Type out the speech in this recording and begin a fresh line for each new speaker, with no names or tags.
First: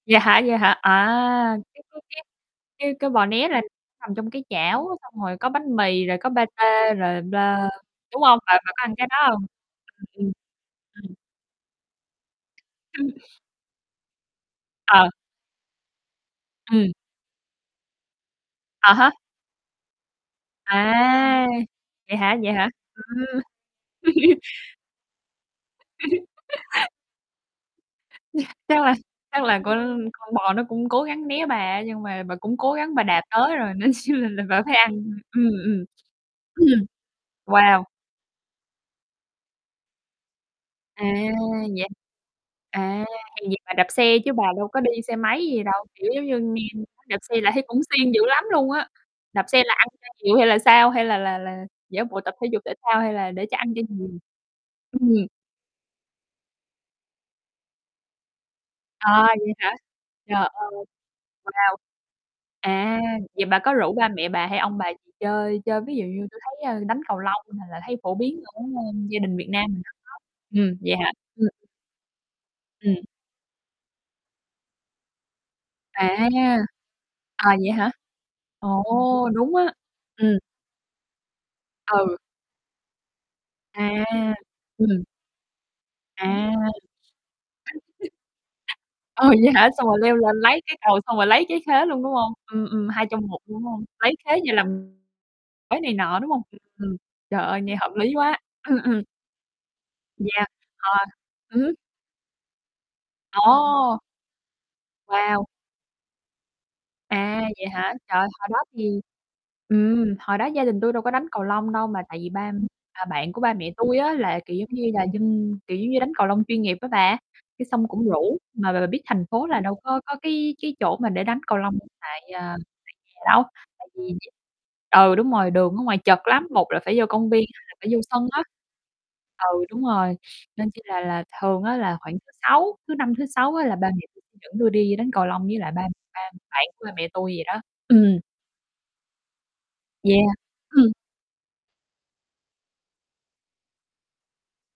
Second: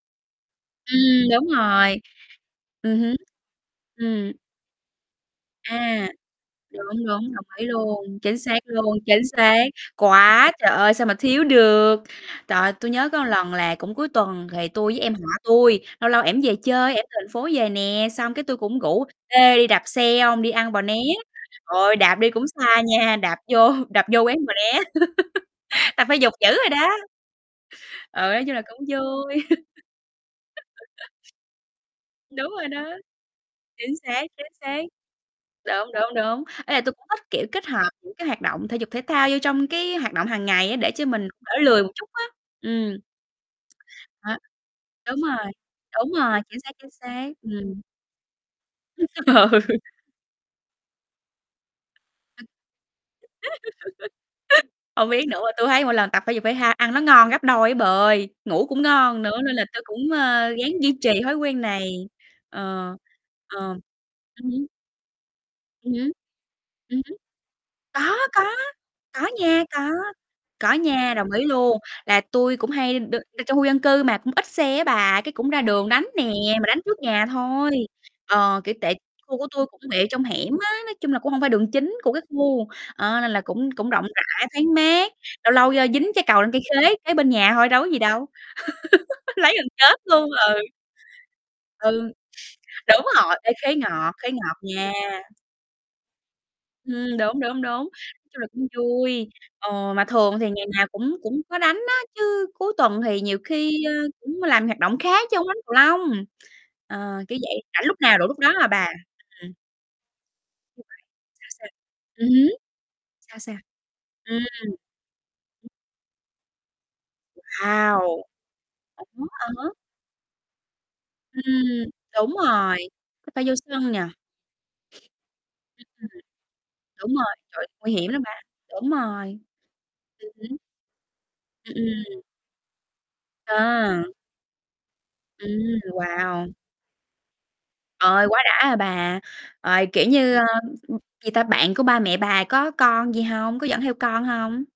Vậy hả? Vậy hả?
Ừm, đúng
À, cái cái
rồi.
cái cái
Ừm
cái
hứm.
bò né là nằm trong
Ừm.
cái chảo, xong rồi có bánh mì
À,
rồi có
đúng,
patê rồi
đúng, đồng ý
bơ,
luôn,
đúng
chính
hông? Bà
xác
bà có ăn
luôn,
cái đó
chính
hông?
xác.
Ừm, ừm.
Có, trời ơi, sao
Ừm.
mà thiếu được. Trời ơi, tui nhớ
Ừm.
có lần là cũng cuối tuần, thì tui với
Ờ.
em họ tui, lâu lâu em về
Ừm.
chơi, em thành phố về nè, xong cái tui cũng
À
rủ:
há.
"Ê, đi đạp xe hông? Đi ăn bò né."
À,
Thời ơi, đạp
vậy
đi
hả,
cũng
vậy hả?
xa nha, đạp
Ừm.
vô đạp vô quán bò né. Tập thể dục dữ rồi đó. Ừ, nói
Yeah,
chung là
chắc
cũng
là chắc
vui.
là con con bò nó cũng cố gắng né bà á, nhưng mà bà
Đúng
cũng
rồi
cố
đó.
gắng bà đạp tới rồi nên
Chính
chi
xác,
là là
chính
bà phải
xác.
ăn. Ừm, ừm.
Đúng, đúng, đúng. Ý là
Ừm,
tui cũng thích kiểu kết
wow!
hợp những cái hoạt động thể dục thể thao vô trong cái hoạt động hàng ngày á, để cho
À,
mình đỡ lười
vậy
một chút á, ừm.
à, vậy bà đạp xe chứ
Đó,
bà đâu có đi xe
đúng
máy
rồi,
gì đâu, kiểu,
đúng rồi,
giống
chính
như,
xác,
nghe
chính
nói đạp
xác,
xe là thấy
ừm.
cũng siêng dữ lắm luôn á. Đạp xe là
Ừ.
ăn cho nhiều hay là sao? Hay là là là giả bộ tập thể dục thể thao hay là để cho ăn cho nhiều? Ừm
Hông
hừm.
biết nữa, mà tui thấy mỗi lần tập thể dục thể thao ăn nó ngon gấp đôi á bà ơi! Ngủ cũng ngon
À,
nữa
vậy
nên là
hả?
tui cũng,
Trời
ơ, ráng
ơi,
duy trì thói quen
wow!
này. Ờ,
À, vậy bà có
ờm.
rủ ba mẹ bà
Ừm
hay
hứm.
ông bà gì chơi chơi
Ừm
ví dụ
hứm.
như tui thấy, ơ, đánh
Ừm hứm.
cầu lông, nà, là thấy
Có,
phổ biến
có,
ở, ơm, gia
có
đình Việt
nha,
Nam mình
có,
rất tốt.
có
Ừm, vậy hả?
nha, đồng ý luôn, là tui cũng
Ừm.
hay đ tr trong khu dân cư mà, cũng ít xe á bà, cái cũng ra đường đánh nè,
À.
mà đánh trước nhà
À, vậy
thôi.
hả?
Ờ, kiểu,
Ồ,
tệ khu của
đúng á.
tui cũng quẹo trong
Ừm.
hẻm á, nói chung là cũng hông phải đường chính của
Ừ.
cái khu, ờ, nên là cũng cũng
À,
rộng rãi, thoáng
ừm.
mát. Lâu lâu, ơ, dính trái cầu
À.
lên cây khế kế bên nhà thôi đâu có gì đâu.
ờ, vậy
Lấy gần
hả? Xong
chết
rồi leo
luôn,
lên
ừ.
lấy cái cầu xong rồi lấy trái khế luôn,
Ừ,
đúng hông? Ừm, ừm,
đúng
2 trong
rồi.
1,
Ê,
đúng
khế
hông?
ngọt,
Lấy
khế
khế như
ngọt
làm
nha.
[unintelligible] này nọ, đúng hông? Ừm, ừm,
Ừm, đúng,
trời ơi,
đúng, đúng.
nghe
Nói
hợp lý quá.
chung là cũng
Ừm, ừm.
vui. Ờ, mà thường
Yeah,
thì ngày nào
ờ,
cũng cũng có
ừm hứm.
đánh á, chứ cuối tuần thì nhiều khi, ơ,
Ồ!
cũng làm hoạt động khác chớ
Wow!
hông đánh cầu lông. Ờ, kiểu
À,
vậy.
vậy
Rảnh
hả?
lúc nào
Trời,
rủ lúc
hồi
đó
đó
à bà.
thì,
Ừm.
ừm, hồi đó gia đình tui đâu có
[unintelligible]
đánh cầu
Sao, sao?
lông đâu mà tại vì
Ừm hứm,
ba à, bạn
sao,
của ba
sao?
mẹ tui á
Ừm.
là, kiểu, giống như là, dân,
Ừm.
kiểu, giống như, đánh cầu lông chuyên nghiệp á bà, cái xong cũng
Wow!
rủ. Mà b bà biết thành
Ủa,
phố
ờ
là
hở.
đâu có có cái cái chỗ mà để đánh cầu lông hiện
Ừm,
tại,
đúng
à,
rồi,
tại nhà
chắc
đâu.
phải vô
Tại
sân nhỉ?
vì ừ, đúng rồi, đường ở
Ưm, ừm.
ngoài chật lắm, một là phải vô
Đúng
công
rồi,
viên, hai
trời,
là phải
nguy
vô
hiểm lắm
sân
bà,
á.
đúng rồi.
Ừ, đúng rồi,
Ừm hứm.
nên chi là là thường
Ừm,
á là khoảng
ừm.
thứ Sáu, thứ Năm, thứ Sáu á là ba mẹ
À.
tui dẫn tui đi đánh cầu lông với lại
Ừm,
ba ba
wow!
bạn của ba mẹ tui vậy đó. Ừm.
Ời, quá đã, à, bà. Ời, kiểu
Yeah.
như, ơ, ưm,
Ừm.
ừm, gì ta, bạn của ba mẹ bà có con gì hông? Có dẫn theo con hông?